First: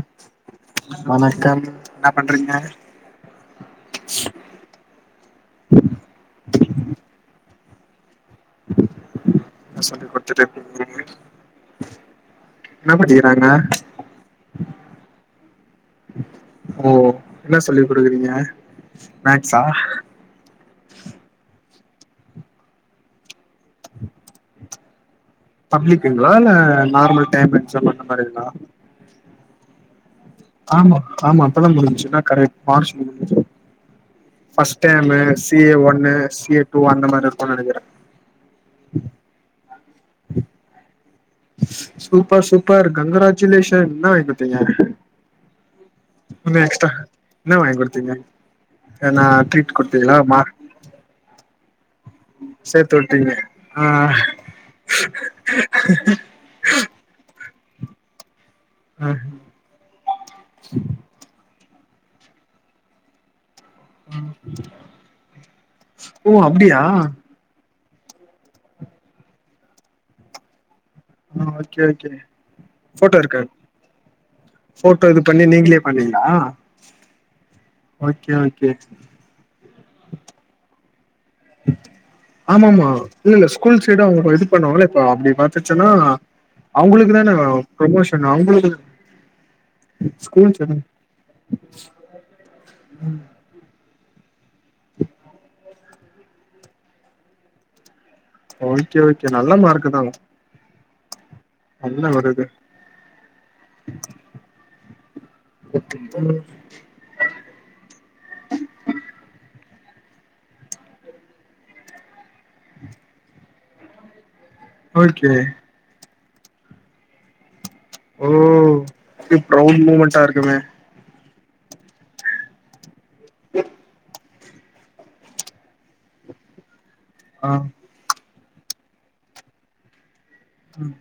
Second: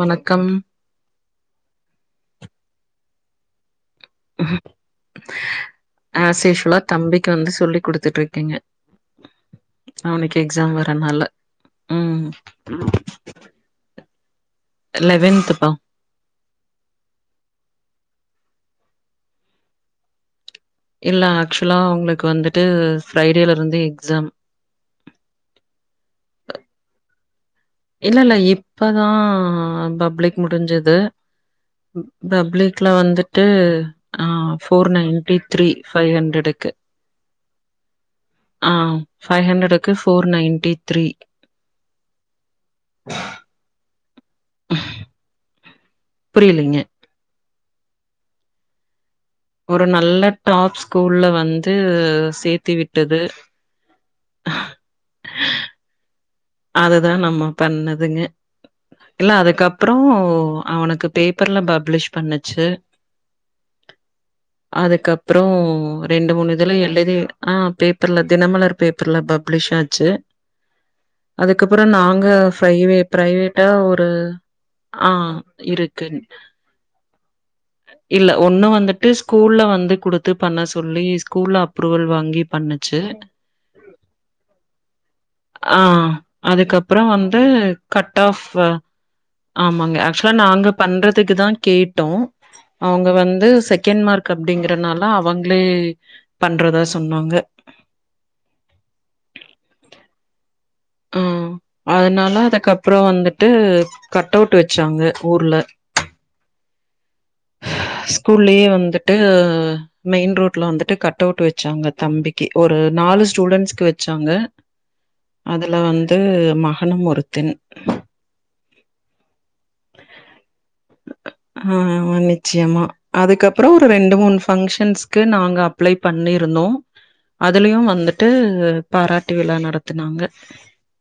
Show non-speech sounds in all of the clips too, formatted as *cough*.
வணக்கம் வணக்கம் என்ன பண்றீங்க ஆஸ்யூஸ்வலா தம்பிக்கு வந்து சொல்லி குடுத்துட்ருக் கெங்க என்ன சொல்லி அவனுக்கு குடுத்துட்டு எக்ஸாம் இருக்கீங்க வரனால ம் என்ன படிக்கிறாங்க லெவன்த்து பா ஓ என்ன சொல்லி குடுக்குறீங்க மேக்ஸா இல்ல ஆக்சுலா அவுங்களுக்கு வந்துட்டு ஃப்ரைடேல இருந்து எக்ஸாம் பப்ளிக்குங்ளா இல்ல நார்மல் டைமன் இல்ல இல்ல இப்பதா பப்ளிக் முடிஞ்சது ஆமா ஆமா அப்பதா ம் முடிஞ்சுன்னா கரெக்ட் பப்ளிக்ல மார்ச் முடிஞ்சு வந்துட்டு அ first four time ninety C A ஒன்னு சி ஏ டூ அந்த மாரி இருக்குன் நெனைக்கிறே ஆ ஃபைவ் ஹண்ட்ரடுக்கு four ninety three super super congratulation என்ன வாங்கி குடுத்தீங்க இன்னு புரியலீங்க எக்ஸ்டா என்ன வாங்கி குடுத்தீங்க ஏன்னாத் ஒரு நல்ல டாப் ஸ்கூல்ல வந்து சேத்தி சேத்து விட்டது விட்டீங்க ஆ அததா நம்ம பண்ணதுங்க ஆ இல்ல அதுக்கப்புறோ அவனுக்கு பேப்பர்ல பப்ளிஷ் பண்ணுச்சு அதுக்கப்புறோ ரெண்டு ஓ மூணு இதுல அப்டியா எழுதி அ பேப்பர்ல தினமலர் பேப்பர்ல பப்ளிஷ் ஆச்சு ஆ ஓகே அதுக்கப்புறோ ஓகே நாங்க ஃப்ரைவே போட்டோ இருக்கா ப்ரைவேட்டா ஒரு போட்டோ ஆ இது பண்ணி நீங்களே இருக்குன் பண்ணீங்களா ஓகே இல்ல ஒண்ணு ஓகே வந்துட்டுஸ் ஸ்கூல்ல வந்து குடுத்து பண்ண சொல்லி ஸ் கூல்ல அப்ரூவல் வாங்கி ஆமா ஆமா பண்ணுச்சு இல்ல இல்ல ஸ்கூல் சைடு அவங்க இது பண்ணுவாங்கள இப்ப அப்படி ஆ பாத்துச்சன்னா அதுக்கப்புறோ அவங்களுக்கு தான வந்து கட் ப்ரமோஷன் ஆஃப் அ அவங்களுக்கு ஆமாங்க ஆக்சுலா ஸ்கூல் நாங்க சைடு பண் ண்றதுக்கு தா கேட்டோ அவுங்க வந்து செகண்ட் மார்க் கப்டிங்றனால அவங்களே பண்றதா சொன்னாங்க ஓகே ஓகே நல்ல மார்க்கு தா ஆ அதனால அதுக்கப்புறோ வந்துட்டு கட் அவுட் வச்சாங்க ஊர்ல ம் ஸ்கூல்லயே வந்துட்டு மெயின் ரோட்ல வந்துட்டு கட் அவுட் வச்சாங்க தம்பிக்கி ஒரு நாலு ஸ்டூடெண்ட்ஸ்கு வெச்சாங்க ஓகே அதுல வந்து மகனும் ஒருத்தென் ஓ இத் ப்ரௌட் மூமெண்டா இருக்குமே அ அ நிச்யமா அதுக்கப்புறோ ஒரு ரெண்டு மூணு ஃபங்க்ஷன்ஸ்கு நாங்க அப்ளை பண்ணிருந்தோ ஆ அதுலயு வந்துட் ட்டு பாராட்டு விழா நடத் துனாங்க ம்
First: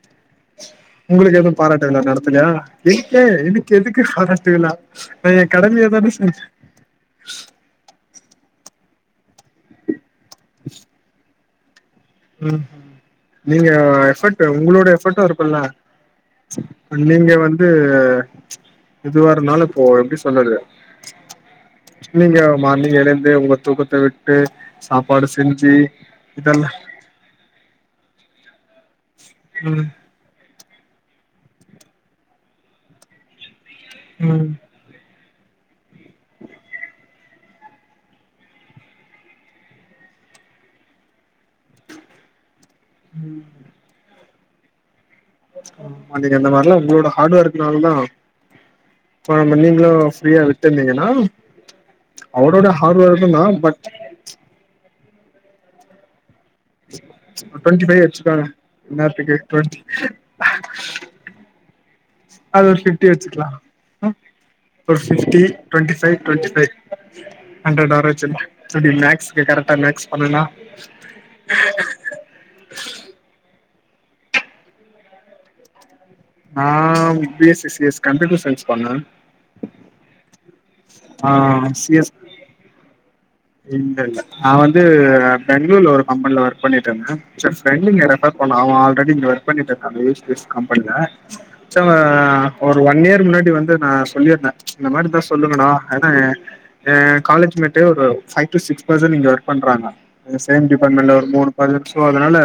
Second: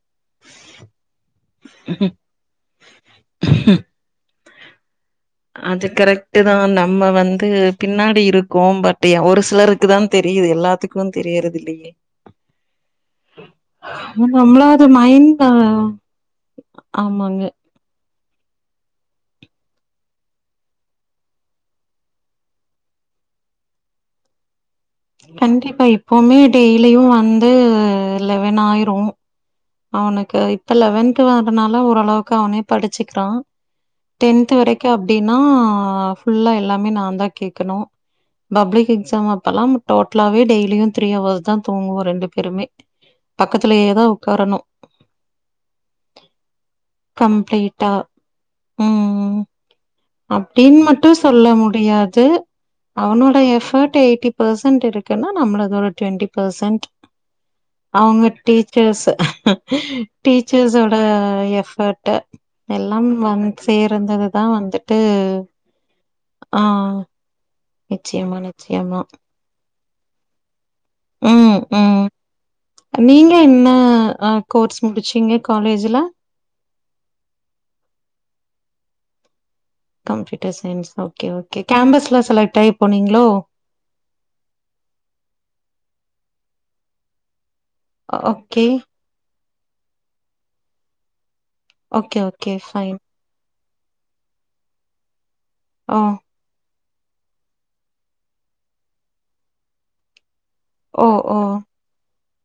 உங்களுக்கு எதுவு பாராட்டு விழா நடத்துலயா எதுக்கு எனக் எதுக் கு பாராட்டு விழா நான் என் அது கடமைய தான கரெக்ட்டு செஞ்சே தா நம்ம வந்து பின்னாடி இருக்கு பட் ஒரு சிலருக்கு தா தெரியுது எல்லாத்துக்கு தெரியறது இல்லையே ம் ம் நீங்க எஃப்பர்ட் நம்மளா அது உங்களோட எஃப்பர்ட்டு மைண்ட் இருக்குல்ல நீங்க ஆமாங்க வந் து எதுவா இருந்தாலு இப்போ எப்டி சொல்றது நீங்க மார்னிங் எழுந்து ஒங்கதூக்கத்த விட் கண்டிப்பா இப்பவுமே இதெல்லா டெய்லியு வந்து லெவன் ஆயிரு ம் அவனக்கு இப்ப லவன்த்ன்றதுனாலா ஓரளவுக்கு அவனே படிச்சிக்கிறா ம் டென்த் வரை கியு அப்டின்னா ஃபுல்லா எல்லாமே நா தா கேட்கணு பப்ளிக் எக்ஸாம் அப்பெல்லா டோட்டலாவே டெய்லியு த்ரீஹவர்ஸ் தா தூங்குவோ ரெண்டு பேருமே பக்கத்துலேயேதா உக்காரணு ம் அன்னைக்கி அந்த மாரில்லா உங்களோட ஹார்ட் கம்ப்ளீட்டா ஒர்க்னாலதா ஆ ம் அந்த நீங்களு ஃப்ரீயா விட்டு அப்டின்னு இருந்தீங்கன்னா மட்டு சொல்ல அவரோட ஹார்ட்டு ஒர்க்கும்தா ஃபோர்ட்ட எயிட்டி பெர்சன்ட் இருக்குன்னா நம்ளுது ஒரு டுவெண்டி பெர்சன்ட் டுவெண்ட்டி ஃபைவ் அவங்க வச்சுக்கோங்க டீச்சர்ஸ்ஸு இந்நேரத்துக்கு டுவெண்ட்டி டீச்சர்ஸோட எஃபர்ட்டு அது ஒரு ஃபிப்டி வெச்சுக்கலா ம் ஒரு வந்துட்டு ஃபிப்டி ட்வென்ட்டி ஃபைவ் ட்வென்ட்டி ஆ ஃபைவ் ஹன்ட்றடு நிச்சயமா வரவெச்சர்லா எப்டி நிச்சயமா மேக்ஸ்க்கு கரெக்டா மேட்ச் பண்ணனா ம் ம் நீங்க என்ன அ கோர்ஸ் முடிச்சீங்க காலேஜ்ல நா B S C C S computer science பண்ண கம்ப்யூட்டர் சயின்ஸ் ஓகே ஆ ஓகே கேம்பஸ்ல செலக்ட்டாயி போனீங்களோ இல்லல்ல நா வந்து பெங்களூர்ல ஒரு கம்பெனில ஒர்க் பண்ணிட்டுருந்தே சேர் ஃப்ரெண்ட்ங்க ரெஃபர் பண்ணா ஓகே அவ ஆல்ரடி இங்க ஒர்க் பண்ணிட்டுருக்கா யு ஏ எஸ் பேஸ் கம்பெனில ச்சுலா ஓகே, ஓகே. ஒரு ஃபைன். ஒன் இயர் முன்னாடி வந்து நா சொல்லியிருந்தே இந்த மாரி இருந்தா சொ சொல்லுங்கனா ஓ, ஏனா ஏ காலேஜ் மேட்டு ஒரு ஃபைவ் டு சிக்ஸ் பர்சன் இங்க ஒர்க் பண்றாங்க எ சேம் ஓ, டிபார்ட்மெண்ட்ல ஒரு ஓ. மூணு பர்சோ அதனால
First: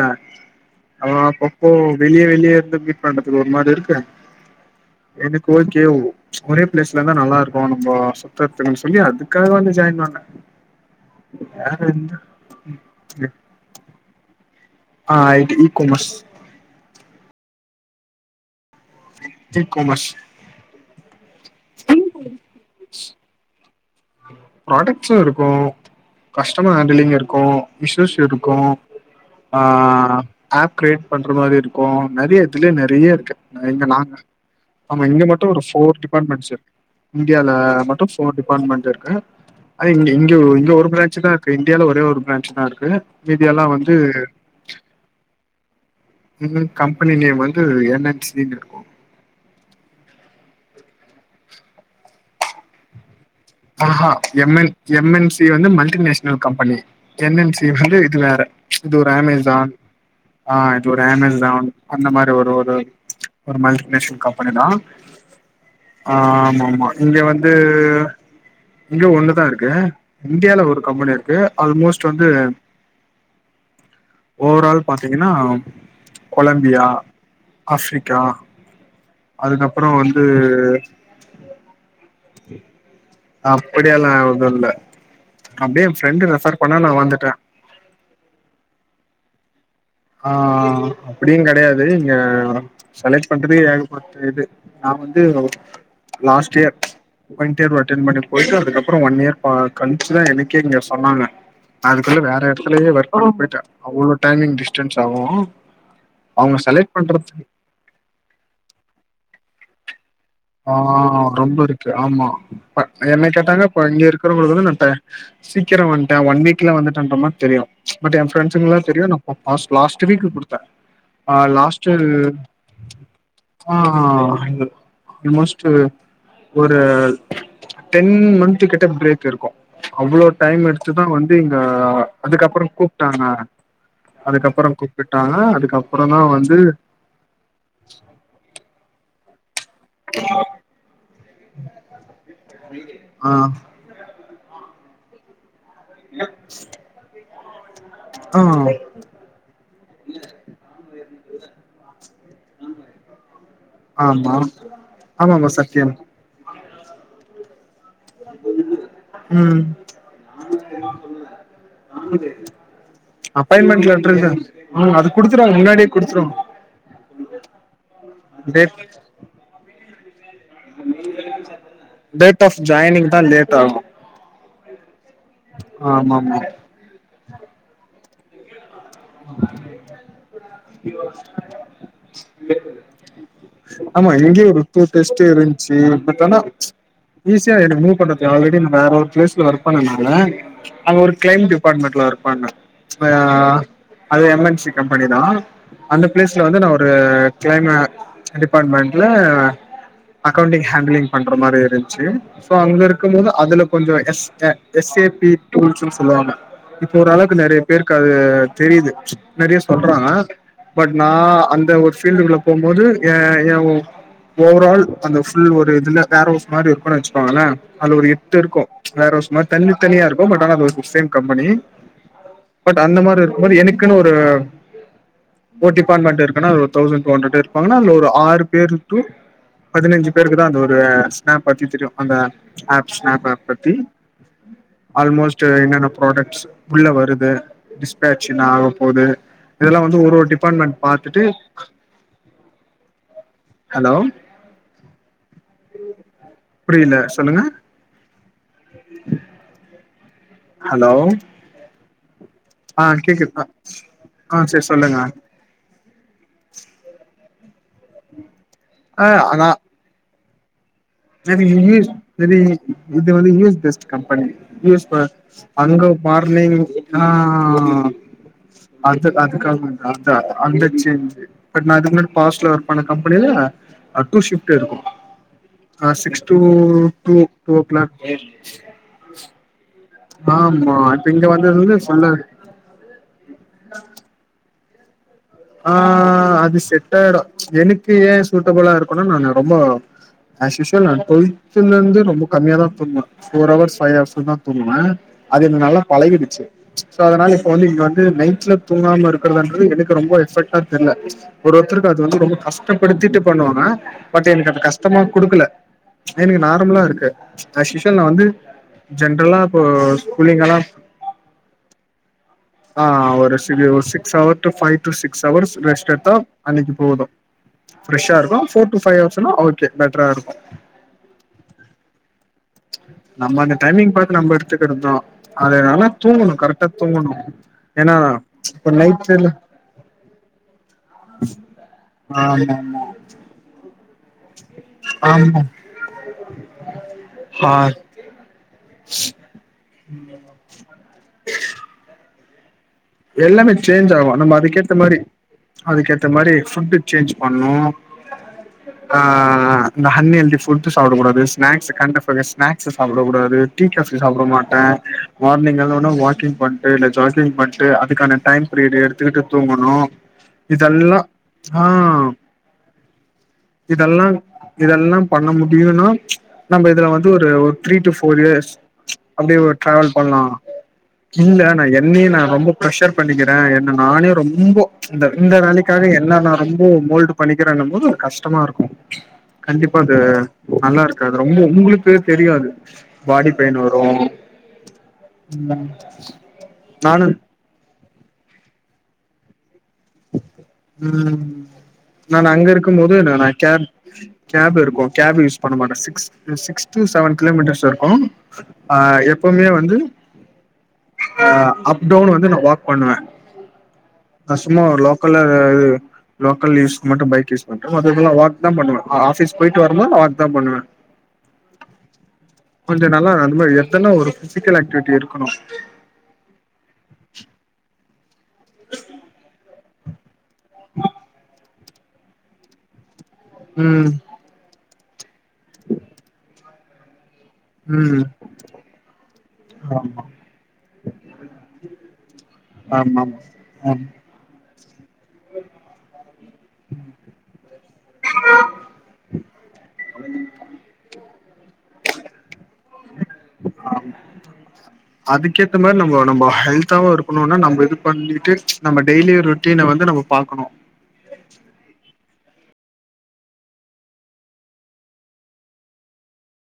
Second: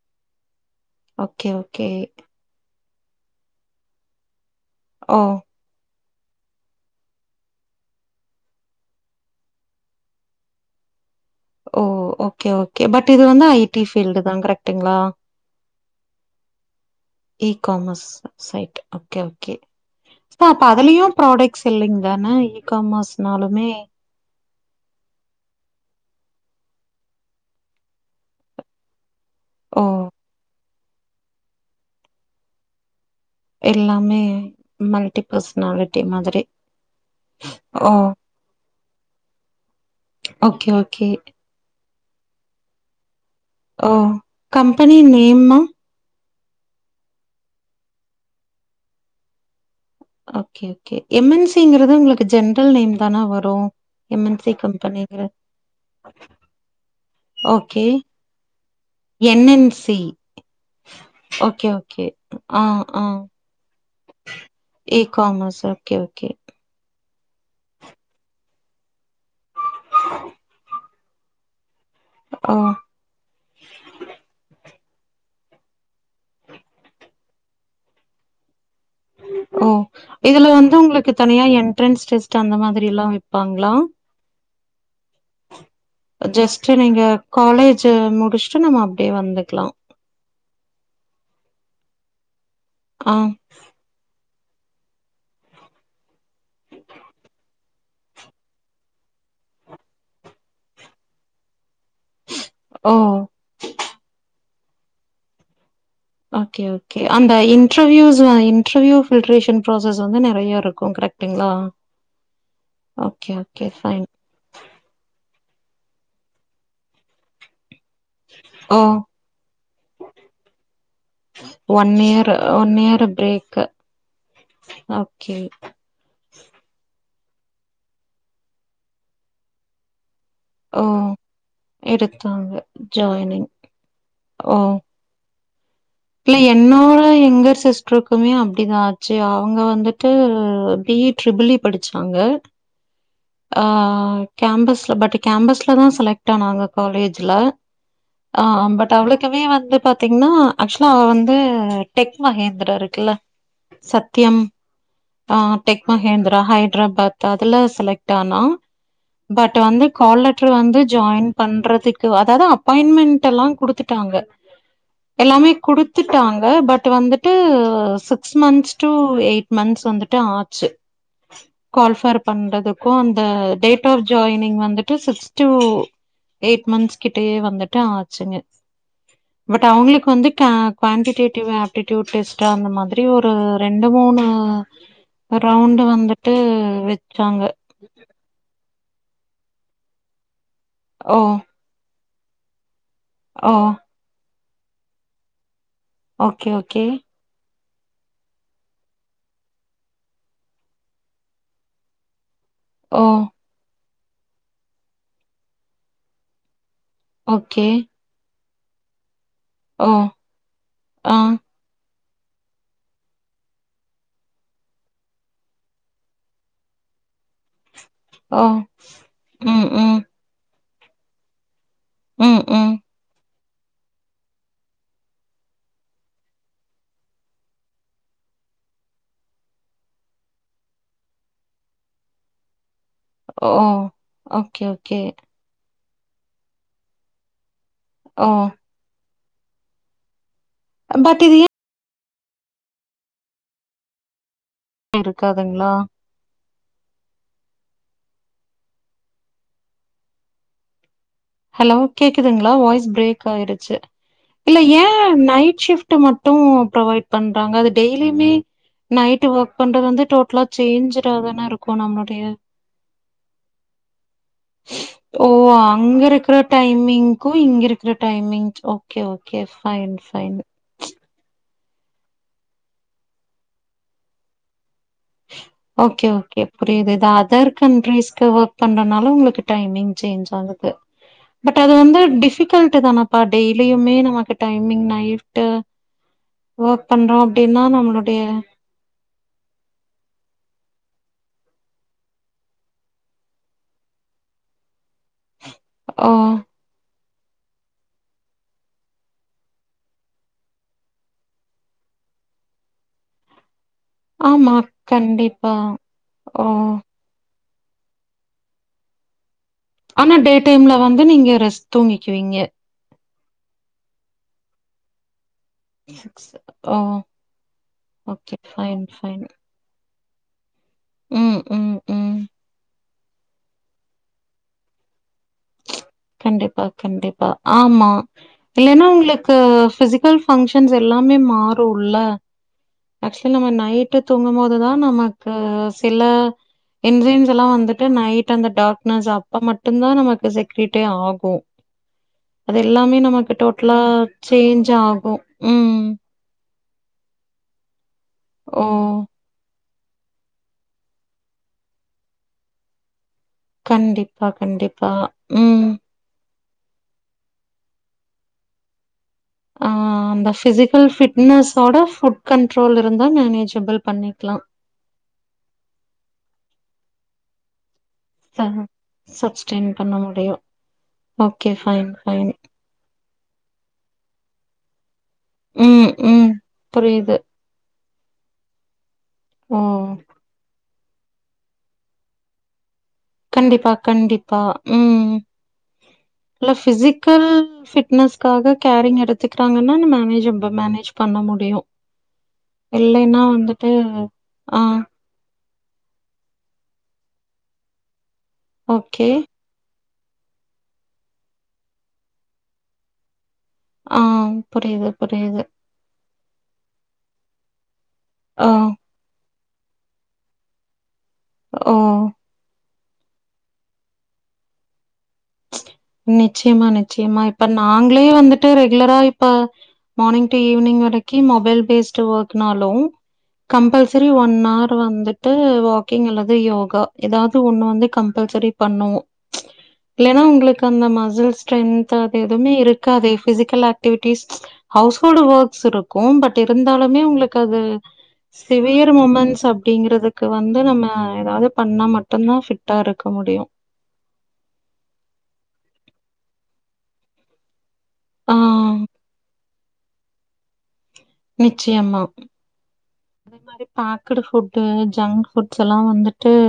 அவ ஓகே, அப்பப்போ ஓகே. வெளியே வெளியே இருந்து மீட் பண்றதுக்கு ஒரு மாரி இருக்கு ஓ, எனக் ஓகேவ் ஒரே பிளேஸ்ல இருந்தா நல்லா இருக்கு நம்போ சுத்தறத்துக்கு சொல்லி அதுக்காக வந்து ஜாயின் பண்ண வேற ஓ. என்ன ஓகே ஓகே பட் இது வந்து ஐ டி ஃபீல்டு தா கரெக்ட் நா I T ecommerce ecommerce side okay okay ecommerce அப்ப அதுலயு புராடெக்ட் செல்லிங் தான இ காமர்ஸ்னாலுமே புராடெக்ட்கசு இருக்கு கஸ்டமர் ஹேண்டலிங் இருக்கு இஷ்யூஸ் இருக்கு ஆ ஓ, ஆப் கிரியேட் பண்ற மாரி இருக்கு நெறய இதுலயே நெறய இருக்கு இங்க நாங் எல்லாமே ஆமா மல்டி இங்க மட்டு ஒரு பர்சனாலிட்டி ஃபோர் மாதிரி. டிபார்ட்மெண்ட்ஸ் இருக்கு இந்தியால ஓ, மட்டு ஃபோர் டிபார்ட்மெண்ட் இருக்கு அதே இங்க இங்க ஓகே, இங்க ஒரு ஓகே. பிரான்ச்சு தா இருக்கு இந்டியால ஒரே ஒரு பிரான்ச்சு தா இருக்கு மீதியெல்லா ஓ, வந்து கம்பெனி நேமா? ம்ஹூம் கம்பெனி நேம் வந்து என் என் சி ன்னு இருக்கு okay okay M N C ங்கிறது உங்களுக்கு ஜென்ரல் நேம் தான வரு ஆஹா M N M N C வந்து multinational company N N C வந்து இது வேற இது ஒரு என் அமேசான் என் சி ஆ இது ஒரு ஆமேசான் அந்த மாரி ஒரு ஆ ஒரு ஆ ஒரு மல்டிநேஷனல் கம்பெனி தா இ காமர்ஸ் ஓகே ஆ ஓகே ஆமாமா இங்க வந்து இங்க ஒண்ணுதா இருக்கு இந்தியால ஒரு கம்பெனி இருக்கு ஆல்மோஸ்ட் வந்து ஓ ஓவரால் பாத்தீங்கன்னா கொலம்பியா ஆப்ரிக்கா ஓ அதுக்கப்புறோ வந்து இதுல வந்து உங்களுக்கு தனியா என்டரன்ஸ் டெஸ்ட் அந்த மாதிரில்லா வெப்பாங்களா அப்படியெல்லா எது இல்ல அப்டியே என் ஃப்ரெண்டு ரெஃபர் ஜஸ்ட் பண்ணா நா நீங்க வந்துட்டே காலே ஜ்சு முடிச்சுட்டு நம்ம அப்டியே வந்துக்கலா ஆ அப்டியு கெடயாது இங்க ஆ செலக்ட் பண் அப்டியு ஏகப்பட்ட இது நா வந்து லாஸ்ட் இயர் இன்டர்வியூ அட்டன் பண்ணி போயிட்டு அதுக்கப்றோ ஒன் இயர் கழிச்சுதா எனக்கே இங்க சொன்னாங்க அதுக்குள்ள வேற எடத்துலயே ஓ ஒர்க் பண்ண போயிட்டு அவ்ளோ டைமிங் டிஸ்டன்ஸ் ஆகு அவங்க ஓகே செலக்ட் ஓகே அந்த பண்றதுக்கு இன்டர்வியூஸ் இன்டர்வியூ ஃபில்டரேஷன் புராசஸ் வந்து நெறைய ஆ இருக்கு கரெக்ட்டுங்களா ரொம்ப இருக்கு ஆமா என்ன ஓகே கேட்டாங்க ஓகே அப்ப இங்க ஃபைன் இருக் இக்கிறவங்களுக்கு வந்து சீக்கிரோ வன்ட்ட ஒன் வீக்ல வந்துட்டுன்ற மாரி தெரியு பட் ஏ பிரிண்ட்ஸ்க்கு ஓ எல்லா தெரியு நா லாஸ்ட் வீக் குடுத்தே ஆ last one year one year break ஆ *unintelligible* ஓகே இது ஒரு டென் மாந்து கிட்ட பிரேக் இருக்கு அவ்ளோ டைம் ஓ எடுத்துதா வந்து இங்க எடுத்தாங்க அதுக்கப்றோ கூப்ட்டாங்க ஜாயினிங் ஓ அதுக்கப்றோ கூப் விட்டாங்க அதுக்கப் இல்ல என்னோட எங்கர் சிஸ்டருக்குமே அப்டிதா ஆச்சு அவங்க வந்துட் டு பி இ டிபிள் இ படிச்சாங்க ஆ கேம்பஸ்ல பட் கேம்பஸ்லதா செலக்ட் ஆனாங்க காலேஜ்ல ஆ பட் அவக்குமே வந்து பாத்தீங்கன்னா ஆக்சுவலா அவ வந்து டெக் மகேந்திரா இருக்குல்ல சத்தியம் ஆமாம்மா சத்தியம் மகேந்திரா ஹைடராபாத் அதுல செலக்ட் ஆனா பட் ம் வந்து கால் லெட்டரு வந்து ஜாயின் பண்றதுக்கு அதாவது அப்பாயின்மெண்ட் எல்லா அப்பாயின்மெண்ட் குடுத்துட்டாங்க லெட்டர் இது ம் அது எல்லாமே குடுத்துருவாங்க முன்னாடியே குடுத்துருவாங்க குடுத்துட்டாங்க பட் வந்துட்டு six months two eight months வந்துட்டு உ கால்ஃபேர் பண்றதுக்கு அந்த லேட் ஆகு டேட் ஆ ஜாயிங் வந்துட்டு சிக்ஸ் டூ ஆமாமா எயிட் மந்தத்ஸ் கிட்டயே வந்துட்டு ஆச்சுங்க பட் அவுங்களுக் குவான்டிடேடிவ் ஆப்டிடூட் டெஸ்ட் அந்த மாதிரி ஒரு ரெண்டு மூணு டெஸ்ட்டு இருந்துச்சு பட் ஆனா வெச்சாங்க. ஈஸியா என மூவ்பண்றது ஆல்ரெடி வேற ஒரு பிளேஸ்ல ஒர்க் பண்ணணால அங்க ஒரு ஓ! கிளைன்ட் அப்பாயிண்ட்மெண்ட்ல ஒர்க பண்ண ஓ! அது எம் என்சி கம்பெனி தா அந்த ப்லேசுல ஓகே, வந்து நா ஓகே. ஒரு கிளைம டிபார்ட்மெண்ட்ல அக்கௌண்டிங் ஹேண்டலிங் பண்ற மாரி இருந்ச்சு சோ அங்க ஓ! இருக்கும் போது அதுல கொஞ்சோ எஸ் ஏ பி டூல்ஸ்ன்னு சொல்லுவாங்க இப்ப ஓரளவுக்கு நறைய ஓகே. பேருக்கு அது தெரிது நறைய ஓ! சொல்றாங்க பட் நா ஆ! அந்த ஒரு ஃபீல்டுக்குள்ள போம்போது ஏ ஏன் ஓவரால் அந்த ஃபுல் ஒரு இதுல வேர்ஹவுஸ் மாரி இருக்கும்ன்னு வச்சுக்கோங்ள அது ஒரு எட்டு ஓ! இருக்கு வேர்ஹவுஸ் மாரி ம், தண்ணி ம். தனியா இருக்கு பட் ஆனா அது சேம் கம்பெனி ம், ம். பட் அந்த மாரி இருக்கும்போது எனக்குன்னு ஒரு ஃபோர் டிபார்மெண்ட் இருக்குன்னா ஒரு தௌசண்ட் டூ ஹண்ட்ரட் இருப்பாங்கா இல்ல ஒரு ஆறு பேரு டூ பதினைஞ்சு பேருக்கு தா அந்த ஒரு ஸ்னாப் பத்தி தெரியு அந்த ஆப் ஸ்னாப்ப ஓ! பத்தி ஓகே, ஓகே. அல்மோஸ்ட் சோ என்னென்ன ப்ராடக்ட்ஸ் உள்ள வருது ஓகே ஓ ஆயிச்சின்னா ஆகப்போகுது இதெல்லா வந்து ஒரு ஒரு டிபார்ட்மெண்டட் பட் பாத்துட்டு இது ஹலோ இருக்காதுங்ளா புரில சொல்லுங்க ஹலோ ஹலோ கேக்குதுங்ளா ஆ வாய்ஸ் பிரேக் கேக்குது ஆயிருச்சு ஆ இல்ல சரி சொல்லுங்க ஏன் நைட் ஷிஃப்ட் டு மட்டு ப்ரொவைட் பண்றாங்க அது டெய்லிமே ஆ நைட் ஆனா ஒர்க் பண்றது வந்து டோட்லா சேஞ்சு இது யூஸ்து இது வந்து U S best company use ஓ அங்க இருக் லிங் ஆ டைமிங் ஓகே அடுத்த ஓகே அதுக்காக ஃபைன் ஃபைன் *inaudible* வந்துருச்சு பட் நா இதுக் முன்னாடி பாஸ்ட்ல ஒர்க் பண்ண கம்பெனியில டூ ஷிப்ட் இருக்கு ஓகே சிக்ஸ் டூ ஓகே புரிது இது two other two o'clock கண்ட்ரீஸ்கு ஒர்க் பண்றனால உங்களுக்கு டைமிங் சேஞ்ச் ஆகுது ஆமா இப்ப இங்க பட் வந்தது அது வந்து ஃபுல்லா டிஃபிகல் ட்டு தான இப்ப டெய்லியுமே நமக்கு டைமிங் நை ஆஅது செட்டாயிடு அப்டின்னா எனக்கு நம்மளுடைய ஏன் சூட்டபிளா இருக்கனு நா ரொம்போ அஸ் யூஷுவல் நா குவைத்துல இருந்து ரொம்ப கம்மியா தா தூங்குவ ஃபோர் ஹவர்ஸ் ஃபைவ் ஹவர்ஸ் தா தூங்குவ அது என்ன நல்லா ஆ பழவிடுச்சு சோ அதனால இப்ப வந்து இங்க வந்து நைட்ல தூங்காம இருக்கிறதுன்றது எனக்கு ரொம்ப டிஃபெட்டா தெர்ல ஒரு ஒருத்தருக்கு அது வந்து ரொம்ப கஷ்டப்படுத்திட்டு பண்ணுவாங்க பட் எனக்கு ஆமா அது கஷ்டமா குடுக்கல கண்டிப்பா எனக்கு ஓ நார்மலா இருக்கு அஸ்யூஷுவல் நா வந்து ஜென்ரலா இப்போ ஆனா டே கூலிங்கல்லா டைம்ல வந்து நீங்க ரெஸ் தூங்கிக்குவீங்க ஆ ஒரு சிரு ஒரு six hour to five to six hours rest எடுத்தா சிக்ஸ் அன்னைக்கு ஓ போது ஃபிரெஸ்ஷா ஓகே இருக்கு four to fine five fine அவர்ஸ்னா ஓகே பெட்டரா இருக்கு ம் ம் ம் நம்ம அந்த டைமிங் பார்த்து நம்ம எடுத்துக்கிறது தா அதனால தூங்கணு கண்டிப்பா கரெக்டா தூங்கணு கண்டிப்பா ஆமா ஏன்னா இப்ப இல்லன்னா நைட்ல உங்ளுக்கு ஃபிசிக் ஃபுல் ஃபங்ஷன்ஸ் எல்லாமே மாறுல்ல ஆமா ஆக்ஷுவல் நம்ம நைட் விட்டு தூங்கும்போதுதான் நமக்கு ஆமா சில என்ஜைம்ஸ் எல்லா ஆ வந்துட்டு நைட் அந்த டாக்னஸ் அப்பா மட் ட்டுன்தா நமக்கு செக்ரிட்டே ஆகும் *inaudible* எல்லாமே சேஞ்ச் ஆகும் நம்ம சேஞ்ச் அதுக்கேத்த மாதிரி ஆகு ம் அதுக்கேத்த மாதிரி ஃபுட்டு சேஞ்ச் பண்ணு ஓ ஆ ஆ இந்த ஹன் எழ்தி ஃபுட்டு் சாப்டக் கூடாது ஸ்நாக்ஸ் கண்ட ஃபக ஸ்நாக்ஸ் சாப்டக் கூடாது டீ காஃபி சாப்ட கண்டிப்பா மாட்டேன் கண்டிப்பா மார்னிங் ம் எழ்ந்தவுட்னே வாக்கிங் பன் எ ந ஜாகிங் பண்ட்டு அதுக்கான டைம் ப்ரீடு் எடுத்துக்கிட்டு ஆ தூங்கணும் அந்த ஃபிசிக்கல் ஃபிட்னஸிட ஃபுட் கண்ட்ரோல் இருந்தா மேனேஜபிள் பண்ணிக்லா இதெல்லாம் பண்ண முடியுன்னா நம்ம இதுல வந்து ஒரு ஒர் த்ரீ டு ஃபோர் ச இயர்ஸ் அப்டே ஒர் சப்ஸ்டெயின் பண்ண டிரராவல் பண்ணலாம் முடியு இல்ல ஓகே நான் ஃபைன் என்னயே ஃபைன் நான் ரொம்ப ப்ரெஷர் பண்ணிக்கிறே என்ன நானே ரொம்போ இந்த இந்த ம் நாலைக்காக என்ன ம் நான் ரொம்போ மோல்டு புரியுது பண்ணி க்கிரண்ணும்போது கஷ்டமா இருக்கும் ஓ கண்டிப்பா அது நல்லார் க்காது ரொம்போ உங்களுக்கு தெரியாது பாடி பெயின் கண்டிப்பா வரு கண்டிப்பா உம் ம் நல்ல நானு ஃபிசிக்கல் ஃபிட் ன்னஸ்காக கேரிங் எடுத்துக்குறாங்கன்னா நம்ம மேஜிப்பு மேனேஜ் பண்ண ம் முடியு நான் அங்க இருக்கும் போது இல்லைன்னா நா கேப் வந்துட்டு கேப் ஆ இருக்கு கேப் யூஸ் பண்ண மாட்டே சிக்ஸ் எ சிக்ஸ்த்து சவன் கிலோமீட்டர்ஸ் இருக்கு ஆ ஓகே எப்பவுமே வந்து அ அப்டவுன் வந்து நான் வாக் பண்ணுவேன் ஆங் சும்மா லோக்கல்ல வே *unintelligible* லோக்கல் யூஸ்க்கு மட்டு பைக் யூஸ் பண்ட்டு மத்ததெல்லா வாத் தா பண்ணுவேன் ஆ ஆஃபீஸ் போய்ட்டு வரும்போத் நான் வாக் தான் பண்ணுவே ஓ கொஞ்ச நல்லா அந்த மாதிரி எத்தெல்லாம் ஒரு பிசிக்கல் ஆக்டிவிட்டி இருக்கணு நிச்சயமா நிச்சயமா இப்ப நாங்களே வந்துட்டு ரெகுலரா இப்ப மார்னிங் டி ஈவ்னிங் வரக்கி மொபைல் பேஸ்ட்டு வக்னாலு ம் கம்பல்சரி வன் ஆர் ப வந்துட்டு வாக்கிங் அல்லது யோகா ஏதாவது ஒண்ணு வந்து ம் கம்பல்சரி பண்ணோ ஆமா இல்லேன்னா உங்ளுக் அந்த மசில் ஸ்ட்ரென்த்து அது எதுமே ஆமா ஆமா இருக்காதே ஃபிசிக்கல் ஆமா ஆக்டிவிட்டிஸ் ஹவுஸ் ஹோல்டு வக்ஸ் இருக்கும் பட் இருந்தாலுமே உங்களுக்கு அது சிவியர் முமென்ஸ் அப்படிங்கறதுக்கு வந்து நம்ம ஏதாவது பண்ணா மட்டுன்தா ஃபிட்டா இருக்க முடியும் அதுக்கேத்த மாரி நம்ம நம்ம ஹெல்தாவா இருக்கணுனா நம்ம இது பண்ணிட்டு ஆ நம்ம டெய்லி ரொட்டின்ன வந்து நம்ம பாக்கணு நிச்சயமா அதே மாரி பாக்குற ஃபுட்டு ஜங்க் ஃபுட்ஸல்லா வந்துட்டு